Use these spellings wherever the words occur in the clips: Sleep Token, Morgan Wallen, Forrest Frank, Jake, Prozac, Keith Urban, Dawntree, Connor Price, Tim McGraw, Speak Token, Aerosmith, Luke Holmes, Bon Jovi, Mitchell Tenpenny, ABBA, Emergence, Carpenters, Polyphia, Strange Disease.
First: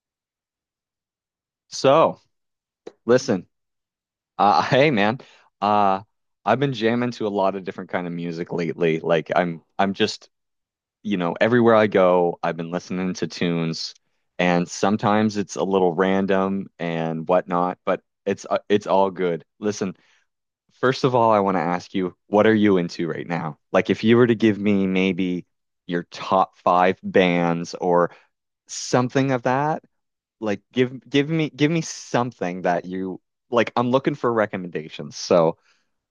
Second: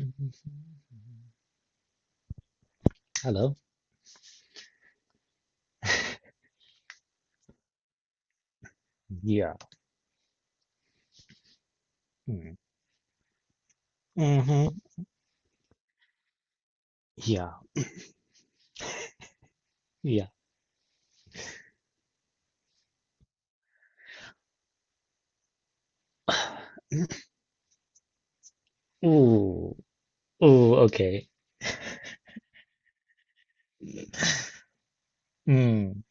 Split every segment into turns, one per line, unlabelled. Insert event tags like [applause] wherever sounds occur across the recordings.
Mm-hmm.
So, listen,
Hello.
[laughs] hey man, uh, I've been jamming to a lot of different kind of music lately. Like
Yeah.
I'm just, everywhere I go, I've been listening to tunes, and
Mm-hmm.
sometimes it's a little random and
Yeah.
whatnot, but it's all good. Listen,
Yeah.
first of all, I want to ask you, what are you into right now? Like, if you were to give me maybe your top
[sighs]
five bands or something of
Ooh.
that. Like
Ooh.
give
Okay.
give me give me something that you like. I'm looking for recommendations. So,
Mm.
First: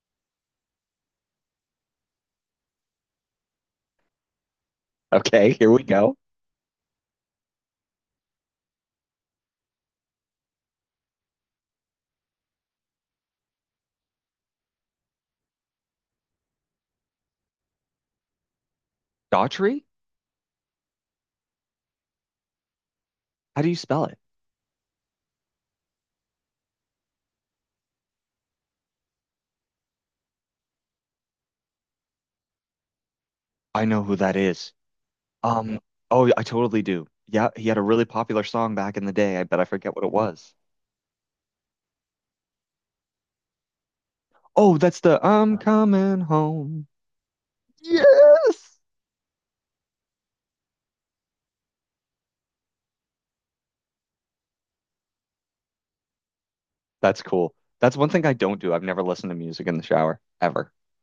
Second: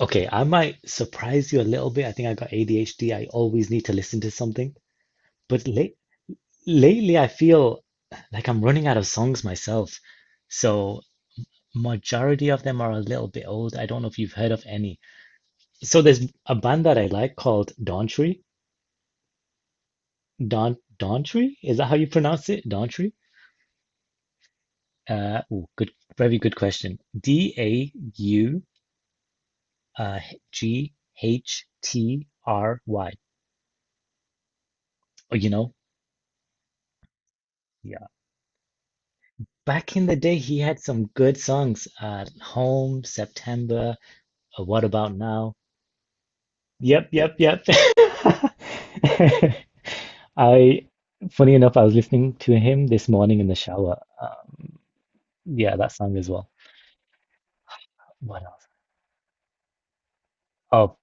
Okay, I might surprise you a little bit. I think I got ADHD. I always need to listen to something.
okay,
But
here we
late
go.
Lately, I feel like I'm running out of songs myself. So majority of them are a little bit old. I don't know if you've heard of any. So there's a band that I like called Dawntree.
Daughtry?
Dawntree? Is that how you pronounce it? Dawntree?
How do you spell it?
Oh, good, very good question. D, a, u, uh, g, h, t, r, y.
I know who that is.
Oh, you know,
Um, oh, I totally do. Yeah, he had a really
yeah.
popular song back in the day. I bet I forget
Back
what
in
it
the day,
was.
he had some good songs. Home, September.
Oh,
What
that's
About
the
Now?
I'm coming home.
Yep, yep, yep. [laughs]
Yes.
I, Funny enough, I was listening to him this morning in the shower. Yeah, that song as well.
That's cool. That's one thing I
What
don't
else?
do. I've never listened to music in the shower ever.
Oh,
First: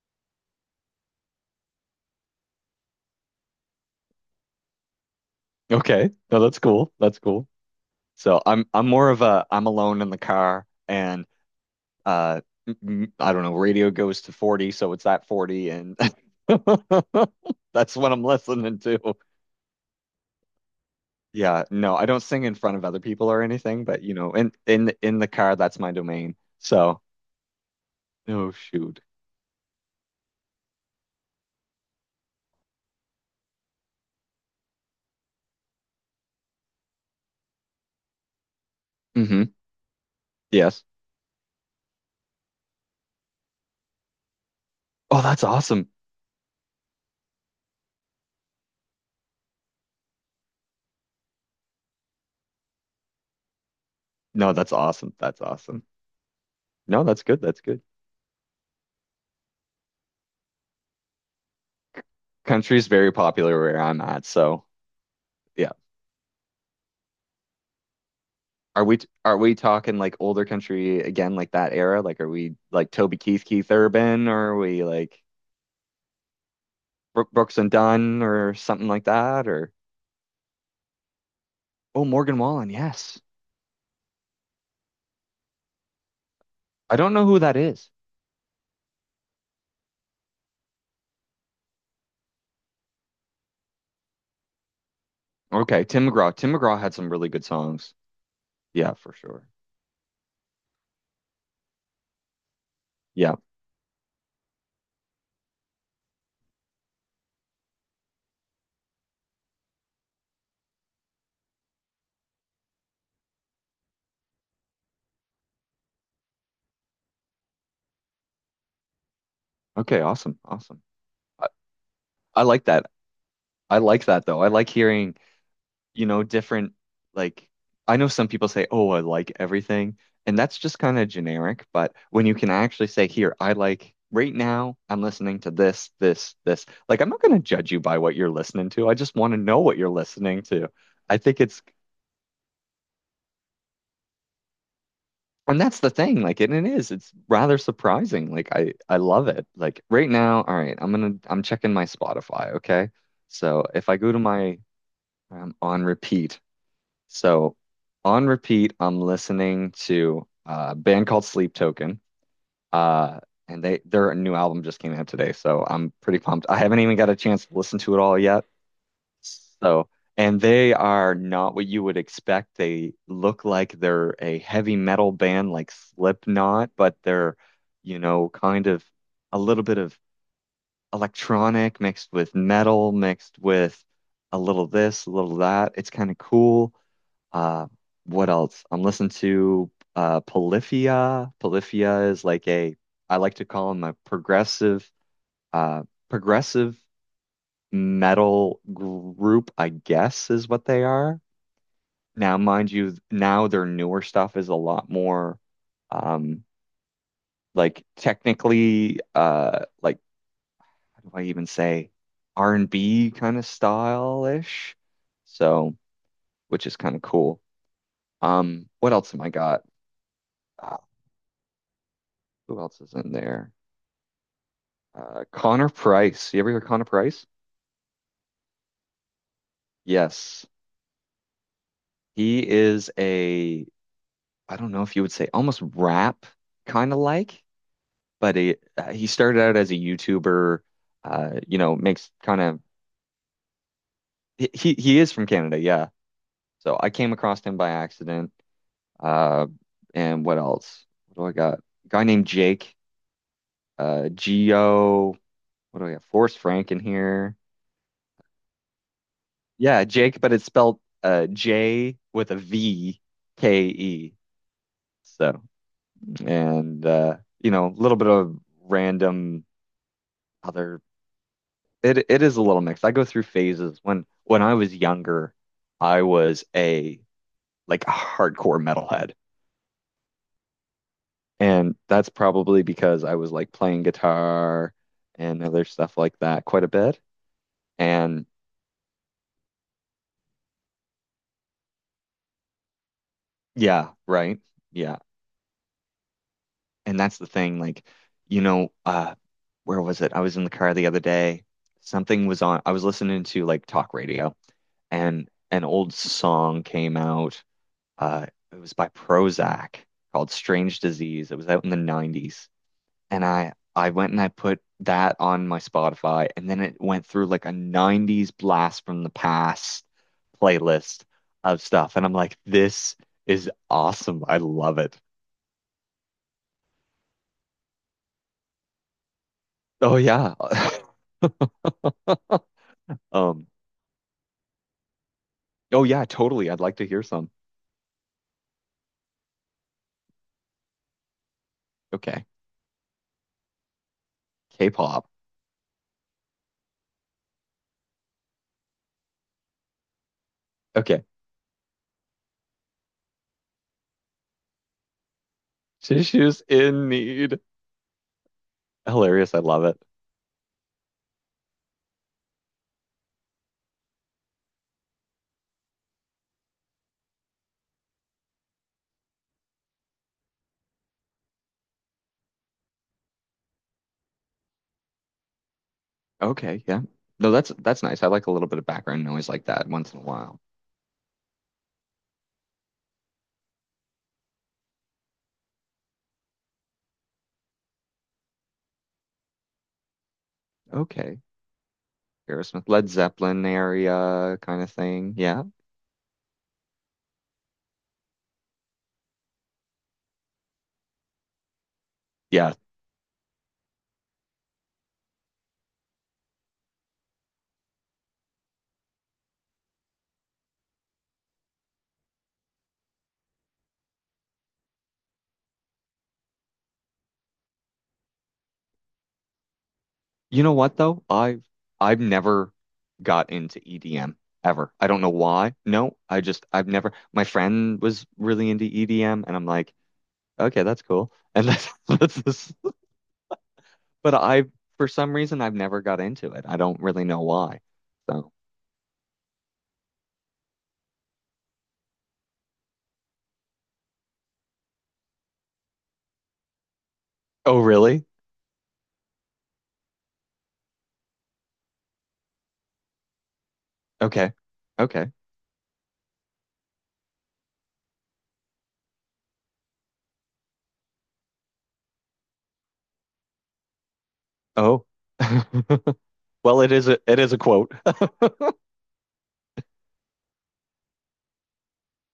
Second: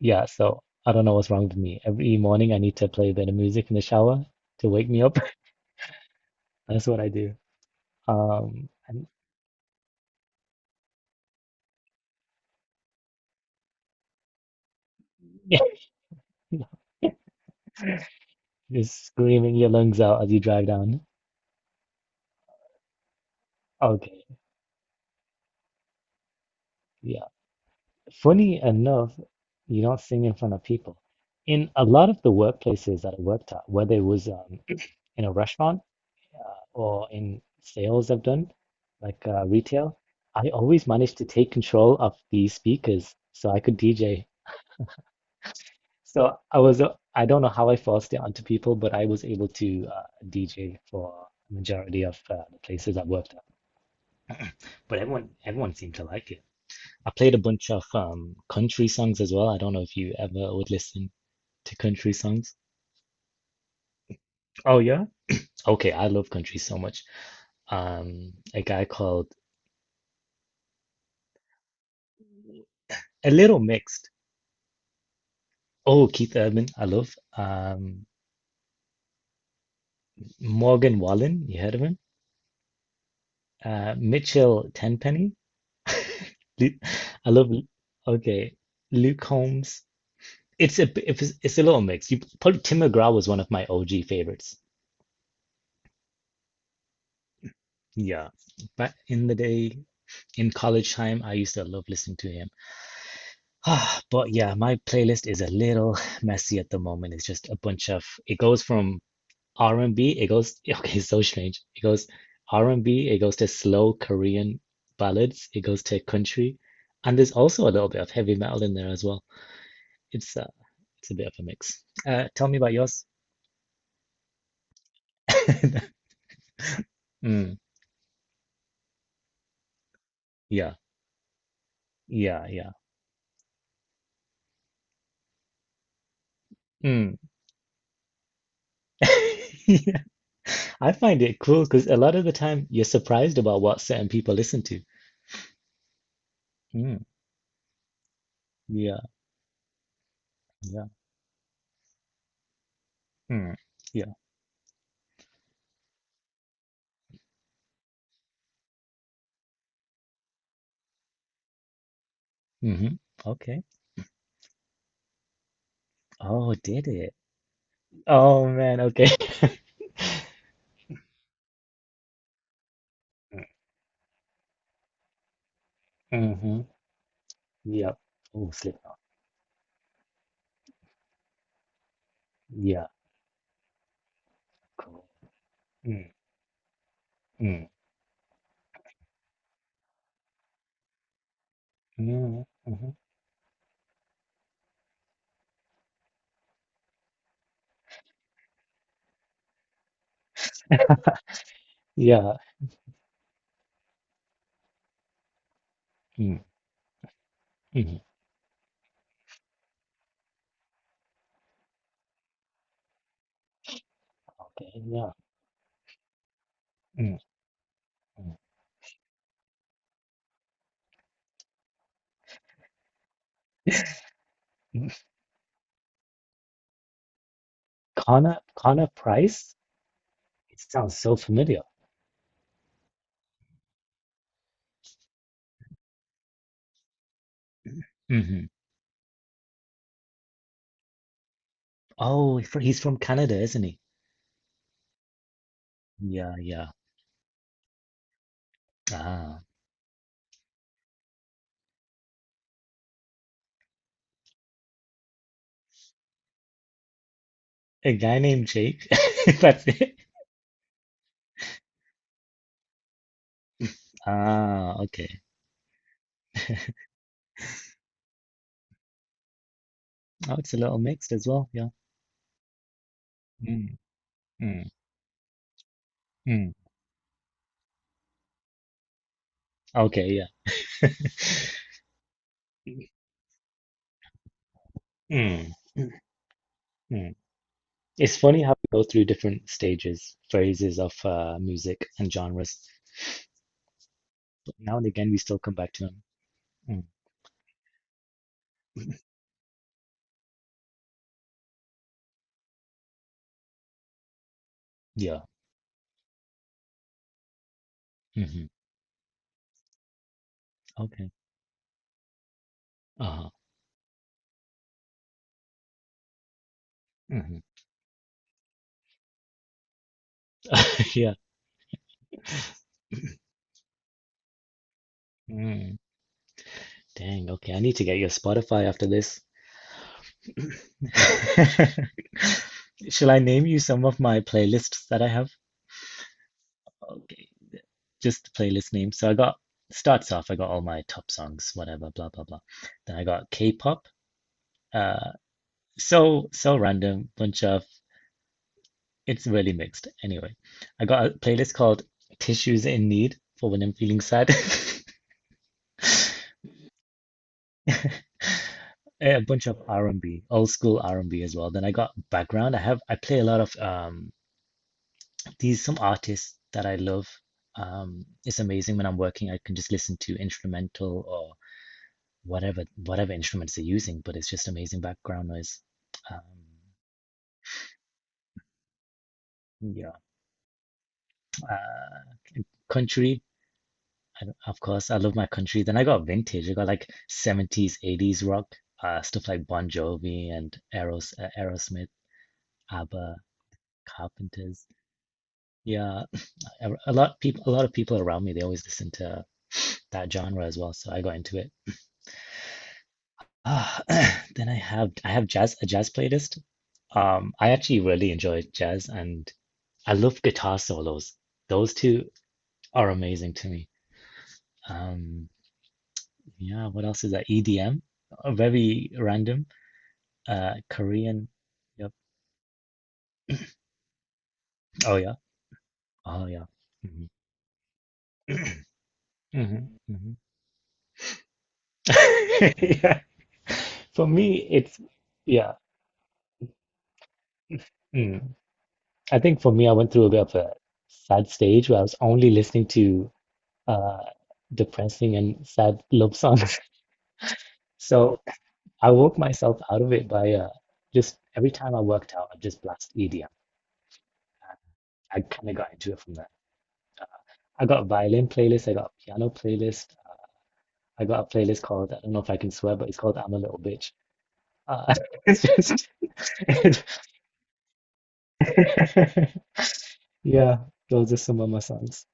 yeah. So I don't know what's wrong with me. Every morning I need to play a bit of music in the shower to wake me up. [laughs]
Okay. No, that's
That's
cool.
what I
That's
do.
cool. So I'm
Um,
I'm
and
more of a, I'm alone in the car and uh I don't know, radio goes to 40, so it's that 40 and
[laughs] yeah,
[laughs] that's what I'm listening
just
to.
screaming your lungs out as you drive down.
Yeah, no, I don't sing in front of other people or anything, but you
Okay,
know, in the car, that's my domain. So,
yeah.
oh
Funny
shoot.
enough, you don't sing in front of people. In a lot of the workplaces that I worked at, whether it was [clears throat] in a restaurant uh, or in sales I've done, like
Hmm.
retail, I
Yes.
always managed to take control of the speakers so I could DJ.
Oh, that's awesome.
So I was, I don't know how I forced it onto people, but I was able to DJ for a majority of the places I worked at.
No, that's
But
awesome.
everyone,
That's
everyone
awesome.
seemed to like it.
No,
I
that's
played a
good. That's
bunch
good.
of country songs as well. I don't know if you ever would listen to country songs.
Country is very popular where I'm at, so
Oh yeah?
yeah.
Okay, I love country so much. A
Are
guy
we
called
are we talking like older country again, like that era? Like, are we like Toby
A
Keith,
Little
Keith
Mixed.
Urban, or are we like?
Oh, Keith Urban, I love.
Brooks and Dunn or something like that, or
Morgan Wallen, you heard of him?
oh, Morgan Wallen, yes.
Mitchell Tenpenny. [laughs] Lu-
I don't know
I
who
love,
that is.
okay, Luke Holmes. It's a little mix. You probably Tim McGraw was one of my OG favorites.
Okay, Tim McGraw. Tim McGraw had some really good songs.
Yeah, back
Yeah, for
in the
sure.
day in college time, I used to love listening to him. [sighs]
Yeah.
Ah, but yeah, my playlist is a little [sighs] messy at the moment. It's just a bunch of it goes from R&B, it goes [laughs] okay, it's so strange. It goes R&B, it goes to slow Korean ballads, it goes to country, and there's also a little bit of heavy metal in there as well.
Okay,
It's
awesome.
uh,
Awesome.
it's a bit of a
I,
mix.
I
Tell me
like
about
that.
yours.
I like that though. I like hearing,
[laughs]
you know, different. Like,
Mm,
I know some people say, "Oh, I like everything." And that's
yeah,
just kind of generic, but when you
yeah,
can
yeah.
actually say, "Here, I like, right now I'm listening to this, this, this." Like, I'm
Mm.
not going to judge you by what you're listening to. I just want to know
[laughs]
what you're
Yeah.
listening to.
I
I
find it
think it's,
cool because a lot of the time you're surprised about what certain people listen to.
and that's the thing, like, and it is,
Mm,
it's rather surprising. Like, I
yeah,
love it. Like, right now, all right,
yeah,
I'm checking my Spotify, okay?
mm,
So if I go
yeah.
to my, on repeat. So on repeat, I'm listening to a band called Sleep Token.
Hmm.
Uh,
Okay.
and they, their new album just came out today, so I'm pretty pumped.
Oh,
I haven't
did
even got
it?
a chance to listen to it all yet.
Oh man, okay.
So, and they are not what you would expect. They look like
[laughs]
they're a heavy metal band like
Mm-hmm.
Slipknot, but they're,
Yeah. Oh,
kind
slip.
of a little bit of electronic mixed with
Yeah.
metal, mixed with a little
Cool.
this, a little that. It's kind
Mm,
of cool.
mm,
Uh, what else? I'm listening to Polyphia. Polyphia is
mm,
like a,
hmm.
I like to call them a uh, progressive metal group, I guess, is what they are. Now,
Yeah.
mind you, now their newer stuff is a lot more
Mm,
um like
hmm.
technically like, how do I even say, R&B kind of style-ish.
Okay. Yeah.
So, which is kind of
Mm,
cool. What else am I got? Uh, who else is in there?
mm.
Connor Price. You ever hear Connor Price?
Connor Price?
Yes.
It sounds so familiar.
He is a, I don't know if you would say almost rap kind of, like, but
Hmm.
he started out as a YouTuber, you know, makes
Oh,
kind of,
he's from Canada, isn't he?
he is from Canada, yeah.
Yeah, yeah.
So I came across him by accident.
Ah,
Uh, and what else? What do I got? A guy named Jake, Geo. What do I got? Forrest Frank in here.
a guy named Jake. [laughs] That's
Yeah,
it.
Jake, but it's spelled J with a VKE.
Ah, okay.
So and a little bit of random
Oh, it's a little
other.
mixed as well. Yeah.
It is a little mixed. I go through
Mm,
phases. When I
mm,
was younger, I was
mm.
a like a hardcore metalhead.
Okay, yeah.
And that's probably because I was, like, playing guitar and
Mm,
other stuff like that quite a bit.
mm. It's
And
funny how we go through different stages, phases of music and genres,
yeah, right.
but now and
Yeah.
again we still come back to them. Mm,
And that's the thing, like, you know, where was it? I was in the car the other day. Something was on. I was listening to, like, talk radio
yeah.
and an old song came out. Uh,
Hmm.
it was by Prozac called Strange
Okay.
Disease. It was out in the 90s. And
Uh-huh.
I went and I put that on my Spotify, and then it went through
Hmm.
like a 90s blast from the past
[laughs]
playlist
Yeah.
of stuff. And I'm like, this is awesome. I love it.
Mm. Dang. Okay. I need to get your Spotify after this.
Oh yeah. [laughs]
[laughs] Shall I name
Um,
you some of my playlists that I have?
oh yeah, totally. I'd like to hear some.
Just the playlist names. So I got starts off, I got all my top songs, whatever, blah blah
Okay.
blah. Then I got K-pop.
K-pop.
Uh, so random, bunch of it's really mixed. Anyway, I
Okay.
got a playlist called Tissues in Need for when I'm feeling sad. [laughs]
Tissues in need.
A
Hilarious. I
bunch of
love it.
R&B, old school R&B as well. Then I got background. I play a lot of these some artists that I love. It's amazing when I'm working, I can just listen to instrumental or whatever instruments they're using, but it's just amazing background noise. Um,
Okay, yeah. No, that's nice. I like a little bit of background noise like that
you
once in a while.
uh, country, of course, I love my country. Then I got vintage. I got like 70s, 80s rock, stuff like Bon Jovi and
Okay.
Aerosmith,
Aerosmith, Led
ABBA,
Zeppelin area kind
Carpenters.
of thing. Yeah.
Yeah, a lot of people around me, they always listen to that genre as well. So I got into it.
Yeah.
Ah, [clears throat] then I have jazz a jazz playlist. I actually really enjoy jazz, and I love guitar solos. Those two are amazing to me. Um, yeah, what else is that? EDM, uh, very random.
You know what though?
Korean.
I've
Yep.
I've never got into EDM ever. I
Oh
don't know
yeah.
why. No, I
Oh yeah.
just, I've never,
Hmm.
my friend was really into EDM and I'm like,
Hmm. Hmm.
okay, that's cool. And that's, [laughs] that's this,
[laughs] Yeah. For
but I,
me, it's
for some reason,
yeah.
I've never got into it. I don't really know why. So,
Mm. I think for me, I went through a bit of a sad stage where I was only listening to uh, depressing and sad love songs.
oh
[laughs]
really?
So I woke myself out of it by just every time I worked out, I just blast EDM.
Okay. Okay.
I kind of got into it from that. I got a violin playlist, I got a piano playlist, I got a playlist called, I don't know if I can swear, but it's called I'm a Little Bitch.
Oh.
Uh, [laughs] it's just,
[laughs] Well, it is a, it is a quote.
[laughs] yeah, those are some of my songs.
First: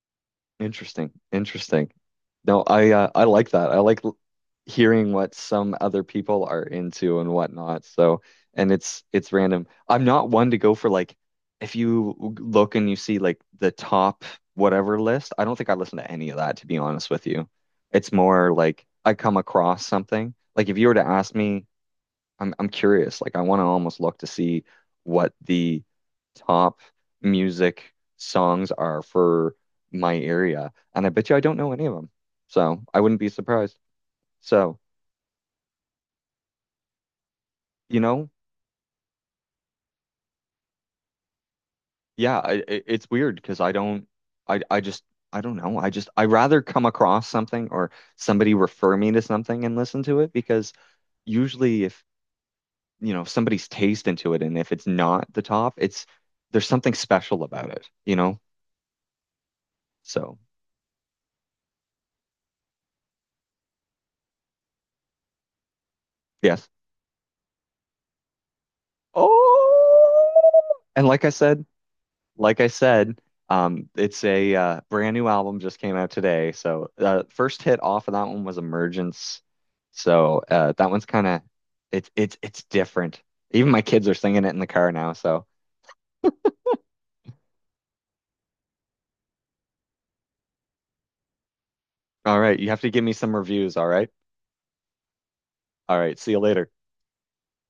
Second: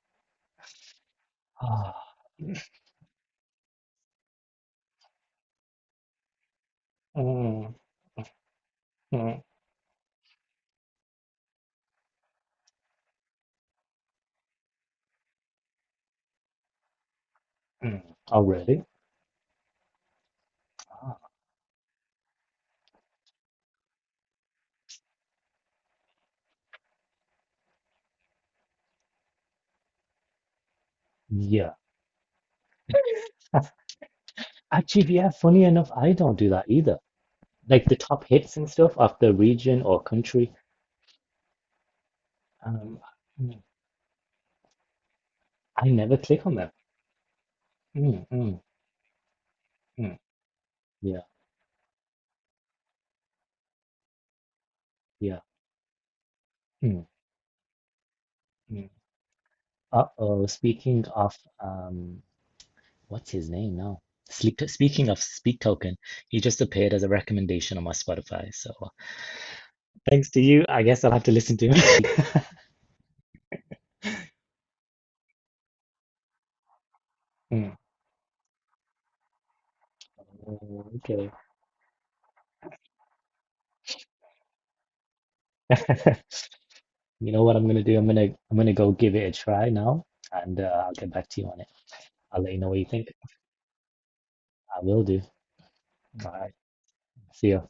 Interesting. Interesting.
Ah, mm,
No, I like that. I like hearing what some other people are into and
mm,
whatnot. So, and it's random. I'm not one to go for, like, if you look and you see like the top whatever list, I don't think I listen to any of that, to be honest with you.
mm.
It's
Oh,
more
really?
like I come across something. Like, if you were to
Ah,
ask me, I'm curious. Like, I want to almost look to see what the top music songs are for my area, and I bet you I don't know
yeah.
any of them. So I wouldn't be surprised.
[laughs]
So,
Actually, yeah, funny enough, I don't do that either. Like the
you
top
know,
hits and stuff of the region or country,
yeah,
um,
it's weird because
mm,
I don't, I just, I don't know.
I
I just,
never
I
click on
rather
them.
come across something or
Mm,
somebody
mm,
refer me to something and listen
mm.
to it, because
Yeah,
usually if you know somebody's taste into it and if it's not
yeah.
the top, it's, there's something
Mm,
special about it, you know.
mm.
So.
Uh-oh, speaking of um what's his name now? Sleep speaking of Speak Token, he just
Yes.
appeared as a recommendation on my Spotify. So
Oh,
thanks to you, I guess
and
I'll have to listen to him. [laughs]
like I said, it's a brand new album just came out today. So the first
Mm,
hit off of that one was Emergence. So that one's kind
okay.
of, it's different. Even my kids are singing it in the car now. So
[laughs] You know what I'm gonna do? I'm gonna go give it a try now and I'll get back to you on it.
all
I'll let you
right, you
know what
have
you
to give
think.
me some reviews. All right,
I will do.
all right.
All
See you
right.
later.
See ya.